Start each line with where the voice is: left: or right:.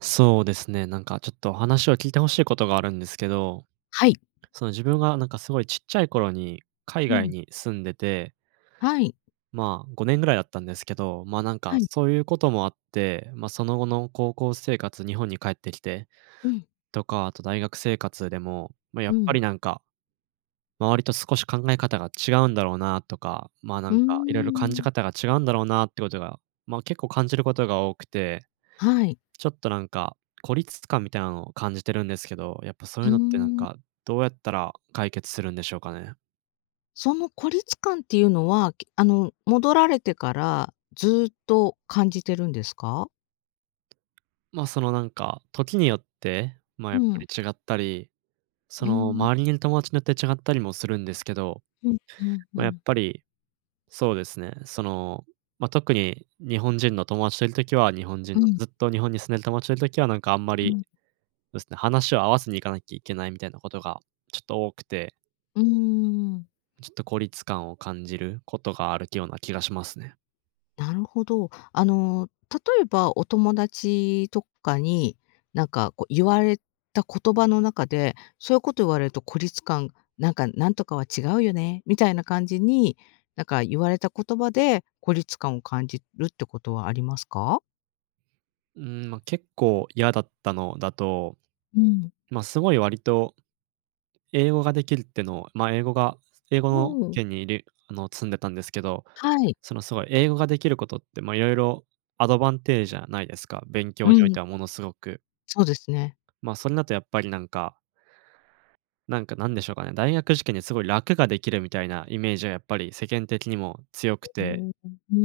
right: そうですね。なんかちょっとお話を聞いて欲しいことがあるんですけど、
left: はい。
right: その自分がなんかすごいちっちゃい頃に海
left: う
right: 外
left: ん。
right: に住んでて。
left: はい。
right: まあ、5年ぐらいだったんですけど、ま、なんか
left: はい。
right: そういうこともあって、ま、その後の高校生活日本に帰ってきて、
left: うん。
right: とか、あと大学生活でも、まあ、や
left: う
right: っぱ
left: ん。
right: りなんか、周りと少し考え方が違うんだろうなとか、まあ、な
left: う
right: ん
left: ー
right: かいろいろ感じ
left: ん。
right: 方が違うんだろうなっていうことが、まあ、結構感じることが多くて、
left: はい。
right: ちょっとなんか、孤立感みたいなのを感じてるんですけど、やっぱそう
left: う
right: いう
left: ー
right: のってなん
left: ん。
right: か、どうやったら解決するんでしょうかね。
left: その孤立感っていうのは、けあの戻られてからずっと感じてるんですか？
right: ま、そのなんか、時によって、まあ、
left: う
right: やっぱ
left: ん。
right: り違ったり、そ
left: うー
right: の
left: ん。
right: 周りにいる友達によって違ったりもするんですけど、
left: うん、ふんふ
right: ま、やっ
left: ん。
right: ぱり、そうですね、その、ま、特に日本人の友達といる時は日本人
left: う
right: の、
left: ん。
right: ずっと日本に住んでる友達といる時はなんかあんま
left: う
right: り、
left: ん。
right: そうですね、話を合わせに行かなきゃいけないみたいなことがちょっと多くて。
left: うーん。
right: ちょっと孤立感を感じることがあるきような気がしますね。
left: なるほど。あの、例えば、お友達とかに、なんかこう言われた言葉の中で、そういうこと言われると孤立感、なんか「なんとかは違うよね」みたいな感じに、なんか言われた言葉で孤立感を感じるってことはありますか？
right: うん、ま、結構嫌だったのだと。
left: うん。
right: ま、すごい割と、英語ができるっての、ま、英語が、英語
left: う
right: の
left: ん。
right: 圏にいる、あの、住んでたんですけど。
left: はい。
right: そのすごい英語ができることって、ま、色々アドバンテージじゃないですか、勉
left: う
right: 強におい
left: ん。
right: てはものすごく。
left: そうですね。
right: まあ、それだとやっぱりなんか。なんか、なんでしょうかね。大学受験ですごい楽ができるみたいなイメージはやっぱり世間的にも強く
left: う
right: て。
left: ん、うー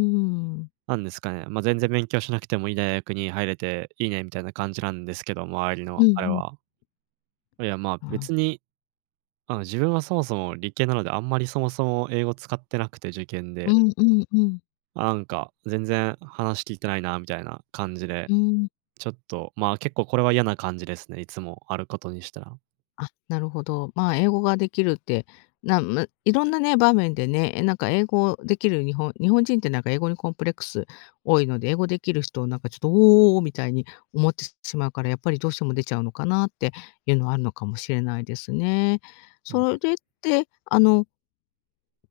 left: ん。
right: なんですかね、ま「全然勉強しなくてもいい大学に入れていいね」みたいな感じなんですけど、周り
left: うん
right: の
left: う
right: あれ
left: ん。
right: は。これは、ま、
left: うん。
right: 別にあの、自分はそもそも理系なので、あんまりそもそも英語使ってなくて、受験
left: う
right: で。
left: んうんうん。
right: なんか全然話聞いてないなみたいな感じで。
left: うん。
right: ちょっと、ま、結構これは嫌な感じですね、いつもあることにしたら。
left: あ、なるほど。ま、英語が出来るって、なむ色んなね、場面でね。え、なんか、英語出来る日本日本人って、なんか英語にコンプレックス多いので、英語出来る人を、なんか、ちょっと「おお！」みたいに思ってしまうから、やっぱり、どうしても出ちゃうのかなっていうのは、あるのかもしれないですね。
right: うん。
left: それって、あの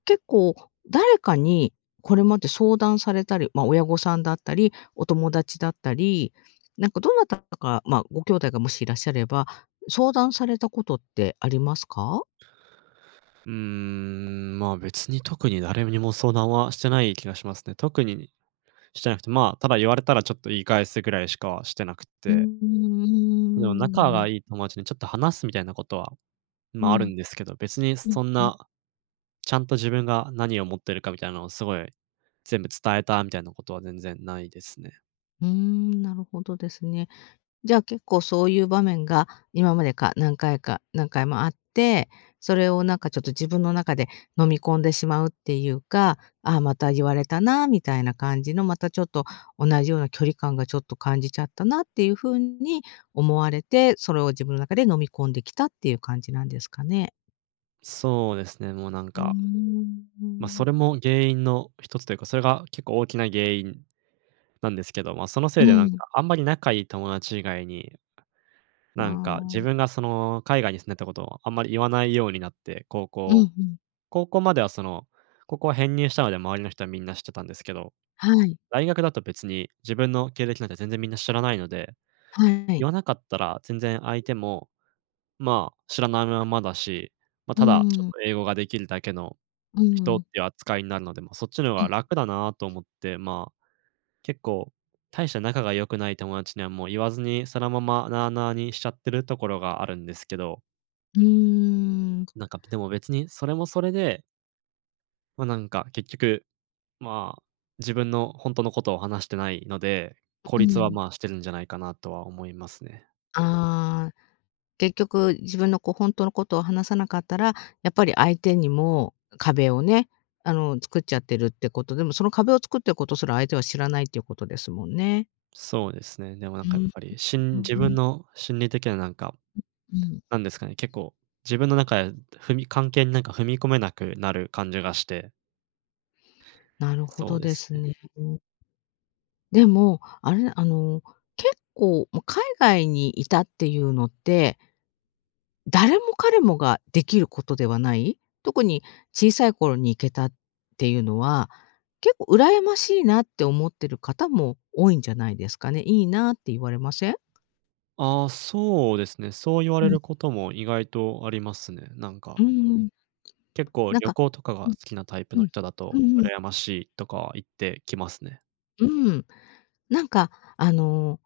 left: 結構、誰かに、これまで相談されたり、ま、親御さんだったり、お友達だったり、なんかどなたか、ま、ご兄弟が、もしいらっしゃれば、相談されたことってありますか？
right: うーん、ま、別に特に誰にも相談はしてない気がしますね。特にしてなくて、ま、ただ言われたら、ちょっと言い返すぐらいしかしてなくっ
left: うー
right: て。でも、仲
left: ん、
right: が
left: な
right: いい友達にちょっと話すみたいなことは、
left: う
right: ま、ある
left: ん。
right: んですけど。別にそ
left: うん
right: そん
left: うん。
right: な、ちゃんと自分が何思ってるかみたいなのを、すごい全部伝えたみたいなことは全然無いですね。
left: うーん、なるほどですね。じゃあ、結構、そういう場面が、今まで、か何回か何回もあって、それをなんか、ちょっと自分の中で飲み込んでしまうっていうか「あ、また言われたな」みたいな感じの。また、ちょっと同じような距離感が、ちょっと感じちゃったなっていう風に思われて、それを自分の中で飲み込んできたっていう感じなんですかね？
right: そうですね、もうなん
left: うー
right: か。
left: ん。う
right: ま、そ
left: ん。
right: れも原因の一つというか、それが結構大きな原因なんですけど、ま、そのせい
left: う
right: でなんか
left: ん。
right: あんまり仲いい友達以外に、
left: まあ、
right: なんか自
left: うん。
right: 分がその、海外に住んでたことはあんまり言わないようになって、高
left: うん、
right: 校
left: ふん。
right: 高校まではその、高校は編入したので周りの人はみんな知ってたんですけど、
left: はい。
right: 大学だと別に自分の経歴なんて全然みんな知らないので、
left: はい。
right: 言わなかったら全然相手も、まあ、知らないままだし、ま、
left: う
right: ただちょっ
left: ーん。
right: と英語ができるだけの
left: う
right: 人っ
left: ん。
right: ていう扱いになるので、ま、そっちの方
left: う
right: が
left: ん。
right: 楽だなと思って、まあ、結構大して仲が良くない友達にはもう言わずに、そのままなあなあにしちゃってるところがあるんですけど。
left: うーん。
right: なんか、ぴでも別にそれもそれでま、なんか結局、まあ、自分のほんとのことを話してないので、
left: え、
right: 孤
left: う
right: 立は
left: ん。
right: まあ、してるんじゃないかなとは思いますね。
left: ああ、結局自分のこうほんとのことを話さなかったら、やっぱり相手にも壁をね、あの作っちゃってるってこと、でも、その壁を作ってることすら相手は知らないっていうことですもんね。
right: そうですね。でもなん
left: う
right: か、や
left: ー
right: っ
left: ん、
right: ぱり、し
left: [unintelligible]
right: ん
left: ふー
right: 自分
left: ん。
right: の心理的な、なんか、
left: ううん。
right: なんですかね、結構自分の中で踏み関係になんか踏み込めなくなる感じがして。
left: なるほ
right: そう
left: ど
right: で
left: で
right: す
left: す
right: ね。
left: ね。うん。でも、あれ、あの、結構、も、海外にいたっていうのって誰も彼もができることではない、特に小さい頃に行けたっていうのは、結構、羨ましいなって思ってる方も多いんじゃないですかね「いいな」って言われません？
right: あ、そうですね。そう言われ
left: うん。
right: ることも意外とありますね、なんか
left: うんうん。
right: 結構
left: なん
right: 旅
left: か
right: 行とかが
left: う
right: 好
left: ん、
right: きなタイプ
left: う
right: の
left: ん、
right: 人だ
left: う
right: と、
left: んうん。
right: 羨ましいとかは言ってきますね。
left: うん。なんか、あの、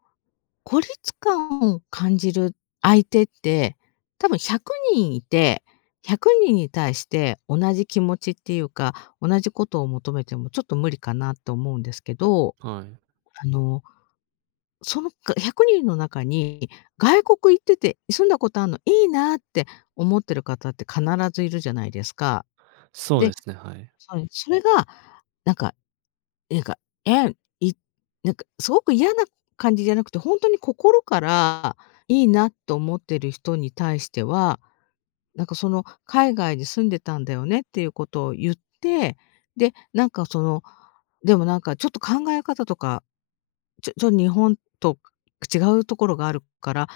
left: 孤立感を感じる相手って、多分、100人いて、100人に対して、同じ気持ちっていうか、同じことを求めても、ちょっと無理かなと思うんですけど、
right: はい。
left: あの、その、か100人の中に「外国行ってて住んだことあんの、いいな」って思ってる方って必ずいるじゃないですか。
right: そうで
left: で
right: すね、はい。
left: そい、それが、なんか、えがえんいなんか、すごく嫌な感じじゃなくて、ほんとに心からいいなと思ってる人に対しては、なんかその、「海外に住んでたんだよね」っていうことを言って、で、なんかその、「でもなんか、ちょっと考え方とか、ちょちょ日本と違うところがあるから、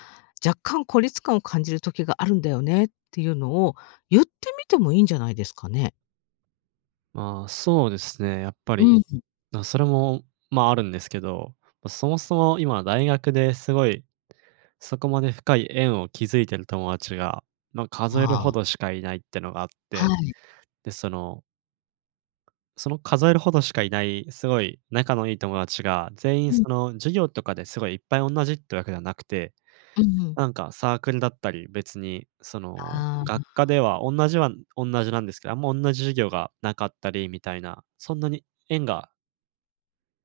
left: 若干孤立感を感じる時があるんだよね」っていうのを言ってみてもいいんじゃないですかね？
right: まあ、そうですね、やっぱ
left: う
right: り、
left: ん。
right: な、それもまあ、あるんですけど、そもそも今大学ですごい、そこまで深い縁を築いてる友達が、ま、数える
left: あ
right: ほ
left: あ。
right: どしかいないってのがあっ
left: は
right: て。
left: い。
right: で、そのその数えるほどしかいない、すごい仲のいい友達が、全
left: う
right: 員
left: ん。
right: その、授業とかですごいいっぱいおんなじっていうわけではなくて、
left: うんうん。
right: なんかサークルだったり、別に、その、
left: ああ。
right: 学科ではおんなじはおんなじなんですけど、あんまおんなじ授業がなかったりみたいな、そんなに縁が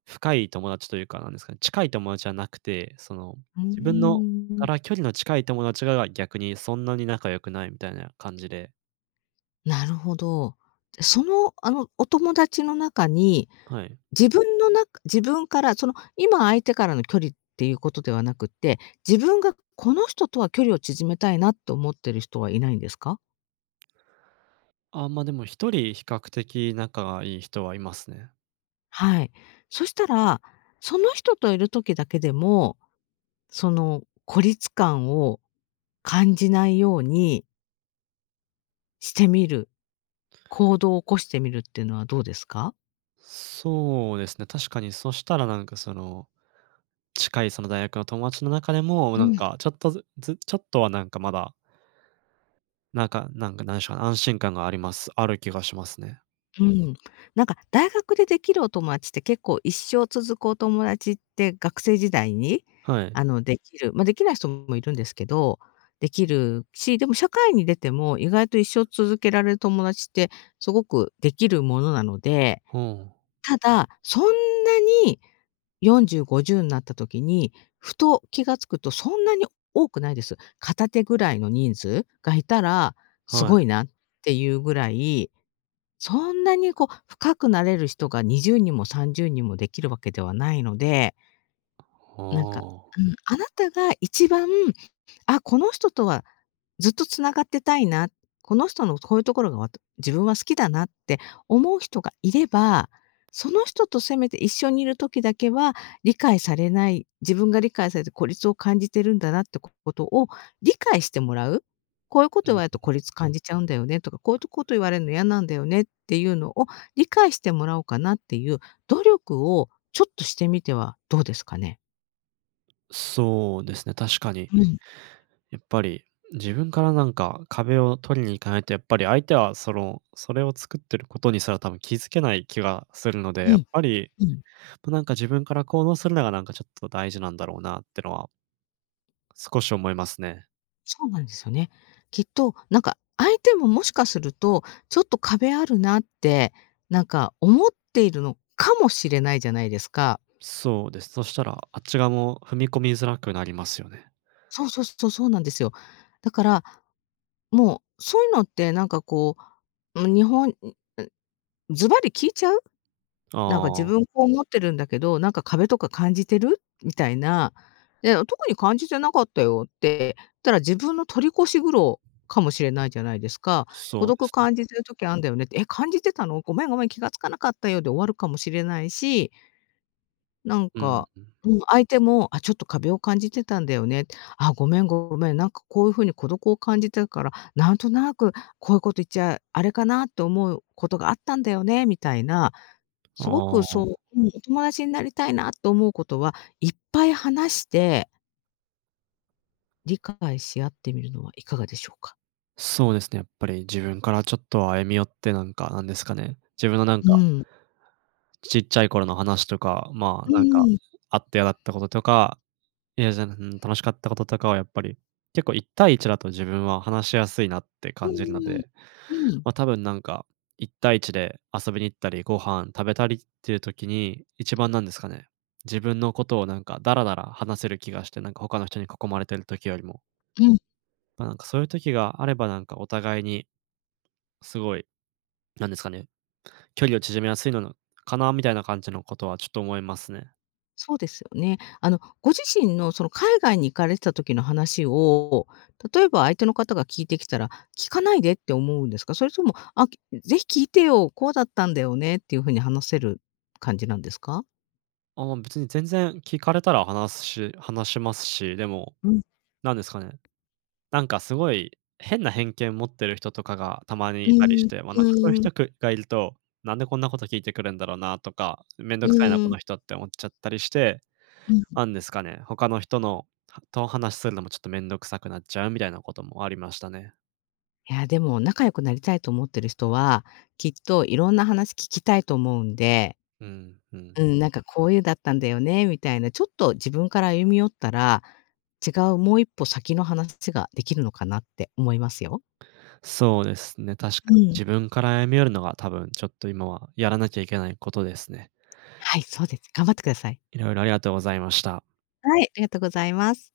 right: 深い友達というか、なんですかね、近い友達じゃなくて、その、
left: うー
right: 自分のか
left: ん。
right: ら距離の近い友達がが逆にそんなに仲良くないみたいな感じで。
left: なるほど。じゃ、その、あの、お友達の中に、
right: はい。
left: 自分の中自分から、その、今相手からの距離っていうことではなくって、自分がこの人とは距離を縮めたいなっと思ってる人はいないんですか？
right: あ、ま、でも1人比較的仲がいい人はいますね。
left: はい。そしたら、その人といる時だけでも、その、孤立感を感じないようにしてみる。行動起こしてみるってのは、どうですか？
right: そうですね。確かに、そしたら、なんかその、近い、その、大学の友達の中でも、
left: う
right: なん
left: ん。
right: かちょっとずずちょっとは、なんかまだなんかなんか、なんしょう、安心感があります。ある気がしますね。
left: うーん。なんか、大学でできるお友達って、結構、一生続くお友達って、学生時代に、
right: はい。
left: あの、できる、ま、できない人もいるんですけど。できるし、でも社会に出ても、意外と、一生続けられる友達って、すごくできるものなので。
right: ふーん。
left: ただ、そんなに、40、50なった時に、ふと気が付くと、そんなに多くないです。片手ぐらいの人数がいたら、す
right: は
left: ご
right: い。
left: いなっていうぐらい。そんなにこう、深くなれる人が、20人も30人も、できるわけではないので。なんか
right: はあ。
left: うん。あなたが、一番「あ、この人とは、ずっと繋がってたいな。この人の、こういうところが、わた自分は好きだな」って、思う人がいれば、その人と、せめて、一緒にいる時だけは、理解されない、自分が理解されて、孤立を感じてるんだなってことを、理解してもらう？「こういうこ
right: う
left: と言
right: んう
left: われると、孤
right: ん。
left: 立感じちゃうんだよね」とか「こういうとこと言われるの、嫌なんだよね」っていうのを、理解してもらおうかなっていう努力を、ちょっとしてみてはどうですかね？
right: そうですね、確かに。
left: うん。
right: やっぱり、自分からなんか壁を取りに行かないと、やっぱり相手はその、それを作ってることにすら多分気づけない気がするので、
left: う
right: やっ
left: ん、
right: ぱり、
left: うん。
right: となんか自分から行動するのがなんかちょっと大事なんだろうなってのは少し思いますね。
left: そうなんですよね。きっと、なんか、相手ももしかすると、ちょっと壁あるなって、なんか思っているのかもしれないじゃないですか。
right: そうです。そしたら、あっち側も踏み込みづらくなりますよね。
left: そうそう、そそうなんですよ。だから、もう、そういうのってなんかこう、ま、日本、ううずばり聞いちゃう？
right: あ
left: なんか「自
right: あ。
left: 分こう思ってるんだけど、なんか壁とか感じてる？」みたいな。で「あ、特に感じてなかったよ」って言ったら、自分の取り越し苦労かもしれないじゃないですか。「孤
right: そうで
left: 独
right: すね。
left: 感じてる時あんだよね」って「え、感じてたの？ごめんごめん、気が付かなかったよ」で終わるかもしれないしなん
right: うん。
left: か、もう相手も「あ、ちょっと壁を感じてたんだよね。あ、ごめんごめん。なんかこういう風に孤独を感じてるから、なんとなくこういうこと言っちゃあれかなって思うことがあったんだよね」みたいな。すご
right: あ
left: くそう
right: あ。
left: うん、お友達になりたいなと思う子とは、いっぱい話して理解し合ってみるのはいかがでしょうか。
right: そうですね、やっぱり自分からちょっと歩み寄ってなんか、なんですかね。自分のなん
left: う
right: か
left: ん。
right: ちっちゃい頃の話とか、まあ、
left: うん
right: なんか、
left: うん。
right: あって嫌だったこととか、嫌じゃなうん、楽しかったこととかはやっぱり、結構一対一だと自分は話しやすいなって
left: う
right: 感
left: ん
right: じるの
left: うん
right: で、
left: うん、うん。
right: ま、多分なんか、一対一で遊びに行ったり、ご飯食べたりっていう時に、一番なんですかね、自分のことをなんかダラダラ話せる気がして、なんか他の人に囲まれている時よりも。
left: うん。
right: まあなんか、そういう時があれば、なんかお互いに、すごい、なんですかね、距離を縮めやすいなののかな、みたいな感じのことはちょっと思いますね。
left: そうですよね。あの、ご自身のその海外に行かれてた時の話を、例えば相手の方が聞いてきたら、聞かないでって思うんですか？それとも、「あ、き是非聞いてよ、こうだったんだよね」っていう風に話せる感じなんですか？
right: ああ、別に全然聞かれたら話すし話しますし、でも、
left: うん。
right: なんですかね、なんかすごい変な偏見を持ってる人とかが、たまに
left: う
right: 居たりし
left: ん、
right: て、ま、なんかそういう
left: う
right: 人
left: ん。
right: がく居ると、なんでこんなこと聞いてくるんだろうなとか、面倒
left: う
right: 臭いなこ
left: ん。
right: の人って思っちゃったりして、
left: うん。
right: なんですかね、他の人のとお話するのもちょっと面倒臭くなっちゃうみたいなこともありましたね。
left: いや、でも、仲良くなりたいと思ってる人は、きっと色んな話聞きたいと思うんで
right: うんうん。
left: うん、なんかこういうだったんだよね、みたいな、ちょっと自分から歩み寄ったら、違うもう一歩先の話が出来るのかなって思いますよ。
right: そうですね、確か
left: う
right: に、
left: ん。
right: 自分から歩み寄るのが多分ちょっと今はやらなきゃいけないことですね。
left: はい、そうです。頑張ってください。
right: 色々ありがとうございました。
left: はい、ありがとうございます。